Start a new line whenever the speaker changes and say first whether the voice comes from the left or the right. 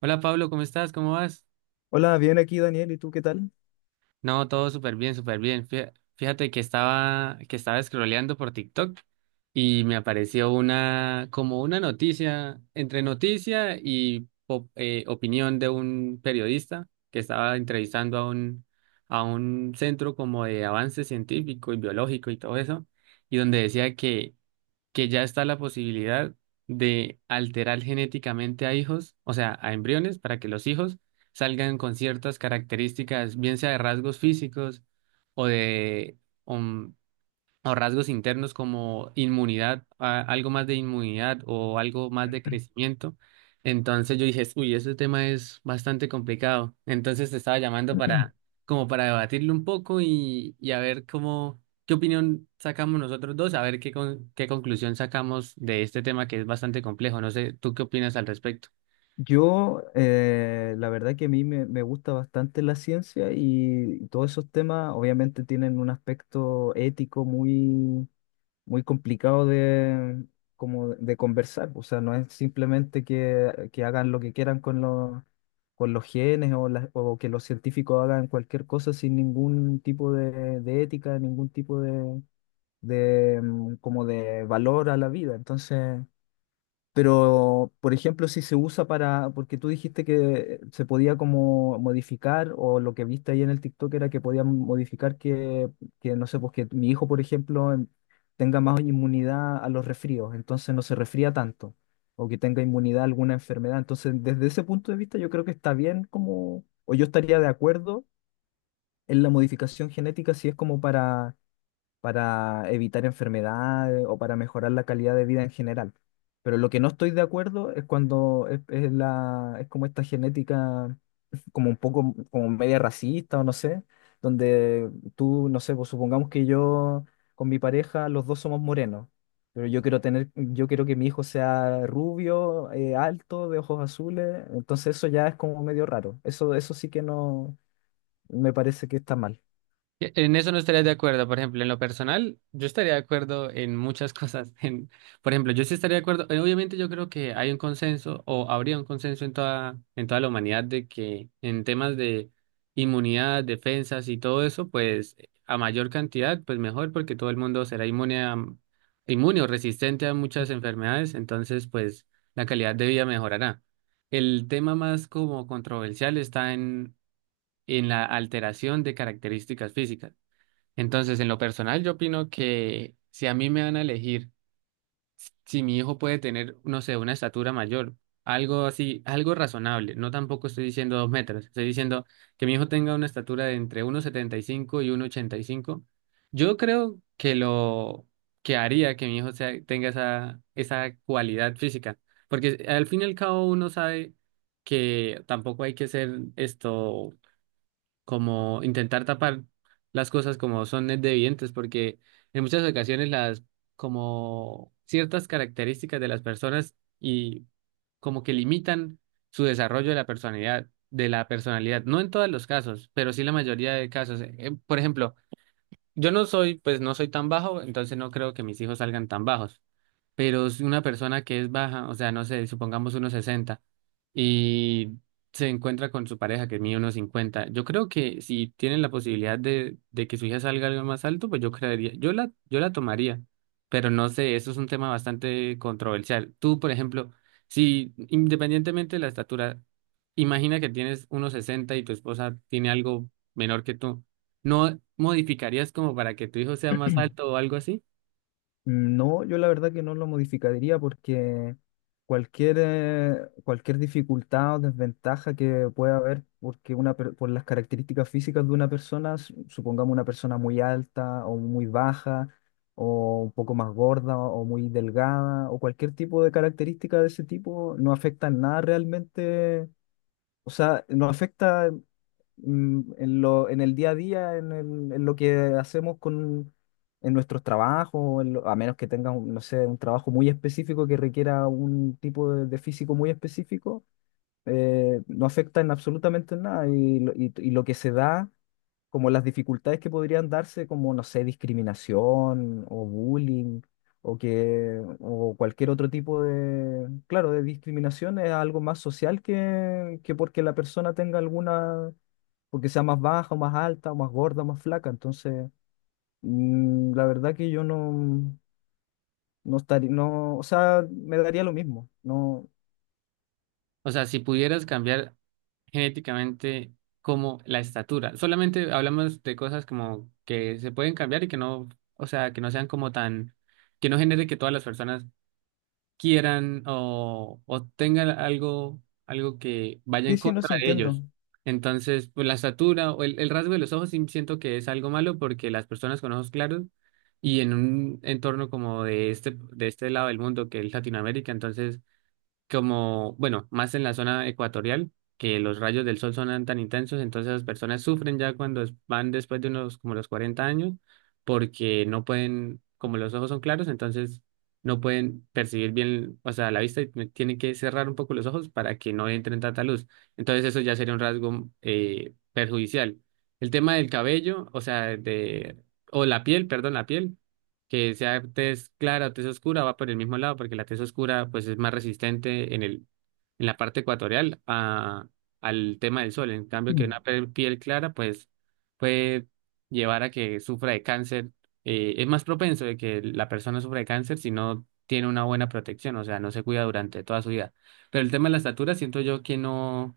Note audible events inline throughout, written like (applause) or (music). right: Hola Pablo, ¿cómo estás? ¿Cómo vas?
left: Hola, bien aquí Daniel, ¿y tú qué tal?
right: No, todo súper bien, súper bien. Fíjate que estaba scrolleando por TikTok y me apareció una, como una noticia, entre noticia y opinión de un periodista que estaba entrevistando a un centro como de avance científico y biológico y todo eso, y donde decía que ya está la posibilidad de alterar genéticamente a hijos, o sea, a embriones, para que los hijos salgan con ciertas características, bien sea de rasgos físicos o de, um, o rasgos internos como inmunidad, algo más de inmunidad o algo más de crecimiento. Entonces yo dije, uy, ese tema es bastante complicado. Entonces te estaba llamando para, como para debatirlo un poco y a ver cómo, qué opinión sacamos nosotros dos, a ver qué, qué conclusión sacamos de este tema que es bastante complejo. No sé, ¿tú qué opinas al respecto?
left: Yo, la verdad que a mí me gusta bastante la ciencia y todos esos temas obviamente tienen un aspecto ético muy, muy complicado de, como de conversar. O sea, no es simplemente que hagan lo que quieran con los genes o, o que los científicos hagan cualquier cosa sin ningún tipo de ética, ningún tipo de, como de valor a la vida. Entonces. Pero, por ejemplo, si se usa porque tú dijiste que se podía como modificar, o lo que viste ahí en el TikTok era que podían modificar que no sé, pues que mi hijo, por ejemplo, tenga más inmunidad a los resfríos, entonces no se resfría tanto, o que tenga inmunidad a alguna enfermedad. Entonces, desde ese punto de vista, yo creo que está bien como, o yo estaría de acuerdo en la modificación genética si es como para evitar enfermedades o para mejorar la calidad de vida en general. Pero lo que no estoy de acuerdo es cuando es como esta genética, como un poco, como media racista o no sé, donde tú, no sé, pues supongamos que yo con mi pareja los dos somos morenos, pero yo quiero que mi hijo sea rubio, alto, de ojos azules, entonces eso ya es como medio raro. Eso sí que no, me parece que está mal.
right: En eso no estaría de acuerdo, por ejemplo, en lo personal, yo estaría de acuerdo en muchas cosas. (laughs) En, por ejemplo, yo sí estaría de acuerdo, obviamente yo creo que hay un consenso o habría un consenso en toda la humanidad de que en temas de inmunidad, defensas y todo eso, pues a mayor cantidad, pues mejor porque todo el mundo será inmune a, inmune o resistente a muchas enfermedades, entonces pues la calidad de vida mejorará. El tema más como controversial está en la alteración de características físicas. Entonces, en lo personal, yo opino que si a mí me van a elegir, si mi hijo puede tener, no sé, una estatura mayor, algo así, algo razonable, no tampoco estoy diciendo 2 metros, estoy diciendo que mi hijo tenga una estatura de entre 1,75 y 1,85. Yo creo que lo que haría que mi tenga esa, esa cualidad física, porque al fin y al cabo uno sabe que tampoco hay que ser esto como intentar tapar las cosas como son evidentes, porque en muchas ocasiones las como ciertas características de las personas y como que limitan su desarrollo de la personalidad, no en todos los casos, pero sí la mayoría de casos. Por ejemplo, yo no soy, pues no soy tan bajo, entonces no creo que mis hijos salgan tan bajos, pero es una persona que es baja, o sea, no sé, supongamos unos 60 y se encuentra con su pareja que mide unos 50. Yo creo que si tienen la posibilidad de que su hija salga algo más alto, pues yo creería, yo la, yo la tomaría, pero no sé, eso es un tema bastante controversial. Tú, por ejemplo, si independientemente de la estatura, imagina que tienes unos 60 y tu esposa tiene algo menor que tú, ¿no modificarías como para que tu hijo sea más alto o algo así?
left: No, yo la verdad que no lo modificaría porque cualquier, eh, cualquier dificultad o desventaja que pueda haber porque por las características físicas de una persona, supongamos una persona muy alta o muy baja o un poco más gorda o muy delgada o cualquier tipo de característica de ese tipo, no afecta en nada realmente, o sea, no afecta en lo, en el día a día, en lo que hacemos con, en nuestros trabajos, a menos que tengas, no sé, un trabajo muy específico que requiera un tipo de físico muy específico, no afecta en absolutamente en nada. Y lo que se da, como las dificultades que podrían darse, como, no sé, discriminación o bullying. O cualquier otro tipo claro, de discriminación es algo más social que porque la persona tenga alguna porque sea más baja o más alta o más gorda o más flaca. Entonces, la verdad que yo no, no estaría, no, o sea, me daría lo mismo. No,
right: O sea, si pudieras cambiar genéticamente como la estatura, solamente hablamos de cosas como que se pueden cambiar y que no, o sea, que no sean como tan, que no genere que todas las personas quieran o tengan algo, algo que vaya
left: sí,
right: en
left: sí, no, sí
right: contra de
left: entiendo.
right: ellos. Entonces, pues la estatura o el rasgo de los ojos sí siento que es algo malo porque las personas con ojos claros y en un entorno como de este lado del mundo que es Latinoamérica, entonces como, bueno, más en la zona ecuatorial, que los rayos del sol son tan intensos, entonces las personas sufren ya cuando van después de unos como los 40 años, porque no pueden, como los ojos son claros, entonces no pueden percibir bien, o sea, la vista y tienen que cerrar un poco los ojos para que no entren tanta luz. Entonces eso ya sería un rasgo perjudicial. El tema del cabello, o sea, de, o la piel, perdón, la piel que sea tez clara o tez oscura, va por el mismo lado, porque la tez oscura pues es más resistente en el, en la parte ecuatorial a, al tema del sol. En cambio, que una
left: (clears throat)
right: piel clara pues puede llevar a que sufra de cáncer. Es más propenso de que la persona sufra de cáncer si no tiene una buena protección, o sea, no se cuida durante toda su vida. Pero el tema de la estatura, siento yo que no,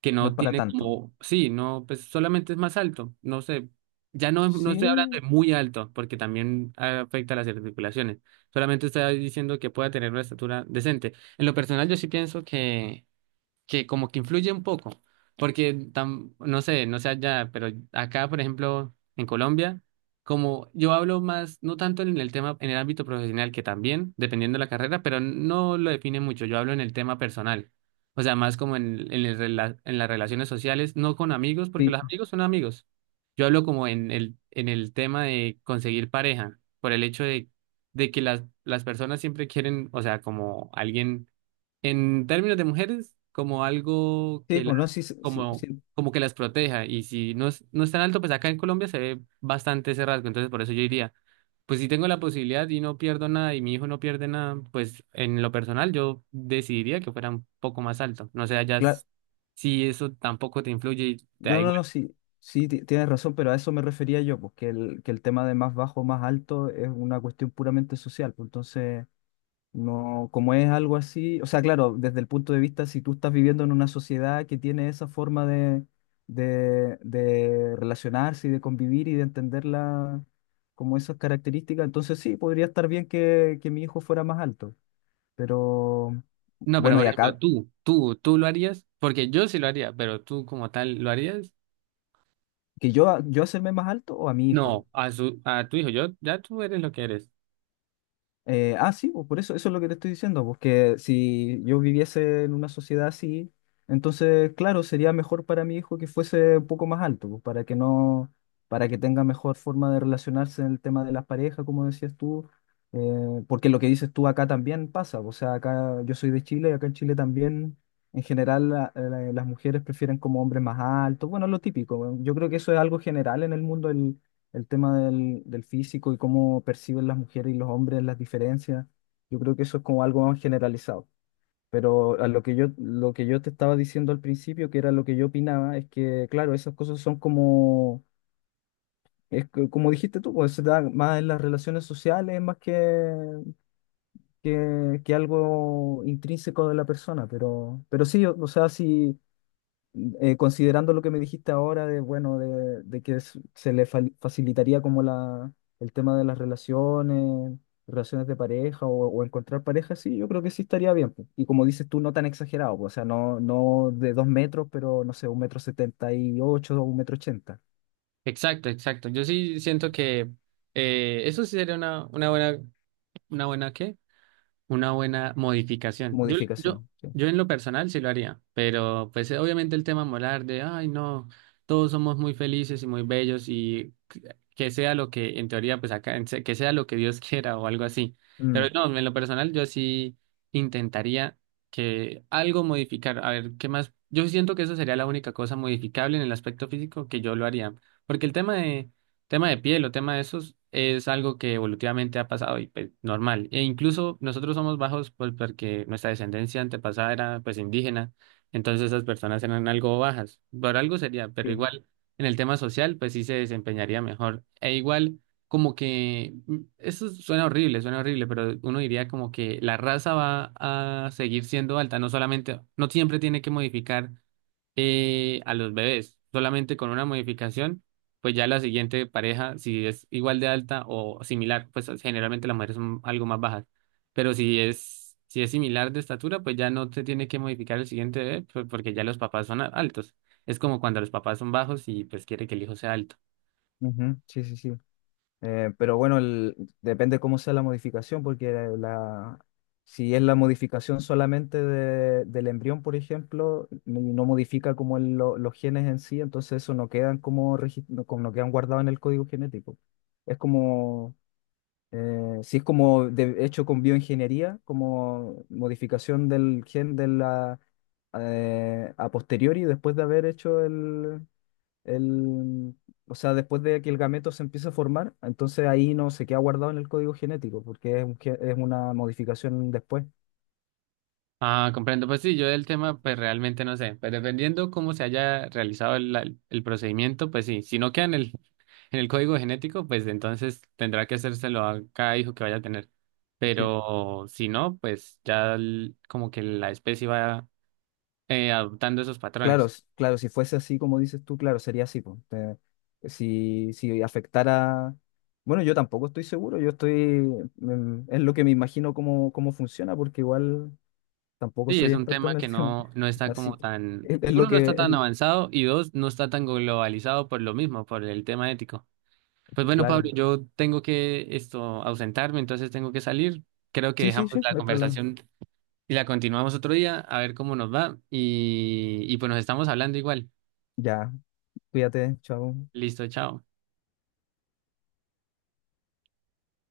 right: que
left: No es
right: no
left: para
right: tiene
left: tanto.
right: como, sí, no, pues solamente es más alto, no sé, ya no, no estoy hablando de
left: Sí,
right: muy alto, porque también afecta a las articulaciones, solamente estoy diciendo que pueda tener una estatura decente. En lo personal, yo sí pienso que como que influye un poco, porque no sé, no sé allá, pero acá, por ejemplo, en Colombia, como yo hablo más, no tanto en el tema, en el ámbito profesional, que también, dependiendo de la carrera, pero no lo define mucho, yo hablo en el tema personal, o sea, más como en, el en las relaciones sociales, no con amigos, porque
left: sí,
right: los amigos son amigos, yo hablo como en el tema de conseguir pareja, por el hecho de que las personas siempre quieren, o sea, como alguien en términos de mujeres, como algo
left: sí,
right: que
left: pues no,
right: las,
left: sí, sí, sí,
right: como,
left: sí,
right: como que las proteja. Y si no es, no es tan alto, pues acá en Colombia se ve bastante ese rasgo. Entonces, por eso yo diría, pues si tengo la posibilidad y no pierdo nada y mi hijo no pierde nada, pues en lo personal yo decidiría que fuera un poco más alto. No sé, allá
left: claro.
right: si eso tampoco te influye y te
left: No,
right: da
left: no,
right: igual.
left: no, sí, sí, tienes razón, pero a eso me refería yo, porque que el tema de más bajo o más alto es una cuestión puramente social. Pues entonces. No, como es algo así, o sea, claro, desde el punto de vista, si tú estás viviendo en una sociedad que tiene esa forma de relacionarse y de convivir y de entenderla como esas características, entonces sí, podría estar bien que mi hijo fuera más alto. Pero
right: No, pero
left: bueno, y
right: por ejemplo,
left: acá,
right: tú lo harías, porque yo sí lo haría, pero tú como tal, ¿lo harías?
left: que yo hacerme más alto o a mi hijo.
right: No, a su, a tu hijo, yo, ya tú eres lo que eres.
left: Ah, sí, pues por eso es lo que te estoy diciendo, porque si yo viviese en una sociedad así, entonces, claro, sería mejor para mi hijo que fuese un poco más alto, pues, para que no, para que tenga mejor forma de relacionarse en el tema de las parejas, como decías tú, porque lo que dices tú acá también pasa, o sea, acá yo soy de Chile y acá en Chile también, en general, las mujeres prefieren como hombres más altos, bueno, lo típico, yo creo que eso es algo general en el mundo, el tema del físico y cómo perciben las mujeres y los hombres las diferencias. Yo creo que eso es como algo más generalizado. Pero a lo que yo te estaba diciendo al principio, que era lo que yo opinaba, es que, claro, esas cosas son como, es que, como dijiste tú, pues se da más en las relaciones sociales, más que algo intrínseco de la persona. Pero sí, o sea, sí, considerando lo que me dijiste ahora bueno, de que se le facilitaría como el tema de las relaciones, de pareja o encontrar pareja, sí, yo creo que sí estaría bien, pues. Y como dices tú, no tan exagerado, pues, o sea, no, no de 2 metros, pero no sé, 1,78 m o 1,80 m.
right: Exacto, exacto. Yo sí siento que eso sí sería una buena ¿qué? Una buena modificación. Yo, yo,
left: Modificación. Sí.
right: yo en lo personal sí lo haría, pero pues obviamente el tema molar de, ay no, todos somos muy felices y muy bellos y que sea lo que en teoría, pues acá, que sea lo que Dios (laughs) quiera o algo así. Pero
left: Mm,
right: no, en lo personal yo sí intentaría que algo modificar. A ver, ¿qué más? Yo siento que eso sería la única cosa modificable en el aspecto físico que yo lo haría. Porque el tema de tema de piel o tema de esos es algo que evolutivamente ha pasado y pues, normal. E incluso nosotros somos bajos pues, porque nuestra descendencia antepasada era pues indígena, entonces esas personas eran algo bajas. Por algo sería, pero
left: sí.
right: igual en el tema social pues sí se desempeñaría mejor. E igual como que eso suena horrible, pero uno diría como que la raza va a seguir siendo alta, no solamente, no siempre tiene que modificar a los bebés, solamente con una modificación pues ya la siguiente pareja, si es igual de alta o similar, pues generalmente las mujeres son algo más bajas, pero si es, si es similar de estatura, pues ya no se tiene que modificar el siguiente bebé, pues, porque ya los papás son altos. Es como cuando los papás son bajos y pues quiere que el hijo sea alto.
left: Ujú, sí, sí, sí. Pero bueno, depende cómo sea la modificación, porque la, si es la modificación solamente del embrión, por ejemplo, y no modifica como los genes en sí, entonces eso no quedan como no quedan guardados en el código genético. Es como, si es como hecho con bioingeniería, como modificación del gen de a posteriori, después de haber hecho el el, o sea, después de que el gameto se empieza a formar, entonces ahí no se queda guardado en el código genético, porque es una modificación después.
right: Ah, comprendo. Pues sí, yo del tema, pues realmente no sé. Pero dependiendo cómo se haya realizado el, el procedimiento, pues sí. Si no queda en el, (laughs) en el código genético, pues entonces tendrá que hacérselo a cada hijo que vaya a tener.
left: Sí.
right: Pero si no, pues ya como que la especie va adoptando esos
left: Claro,
right: patrones.
left: s- claro, si fuese así como dices tú, claro, sería así, po. Si afectara. Bueno, yo tampoco estoy seguro, yo estoy. Es lo que me imagino cómo funciona, porque igual tampoco
right: Sí, es
left: soy
right: un
left: experto en
right: tema
left: el
right: que
left: tema.
right: no, no
left: (laughs)
right: está
left: Así
right: como
left: que
right: tan,
left: es, lo
right: uno, no está
left: que.
right: tan avanzado y dos, no está tan globalizado por lo mismo, por el tema ético. Pues bueno, Pablo,
left: Claro.
right: yo tengo que esto ausentarme, entonces tengo que salir. Creo que
left: Sí, sí,
right: dejamos
left: sí,
right: la
left: no hay problema.
right: conversación y la continuamos otro día, a ver cómo nos va. Y pues nos estamos hablando igual.
left: Ya, cuídate, chao.
right: Listo, chao.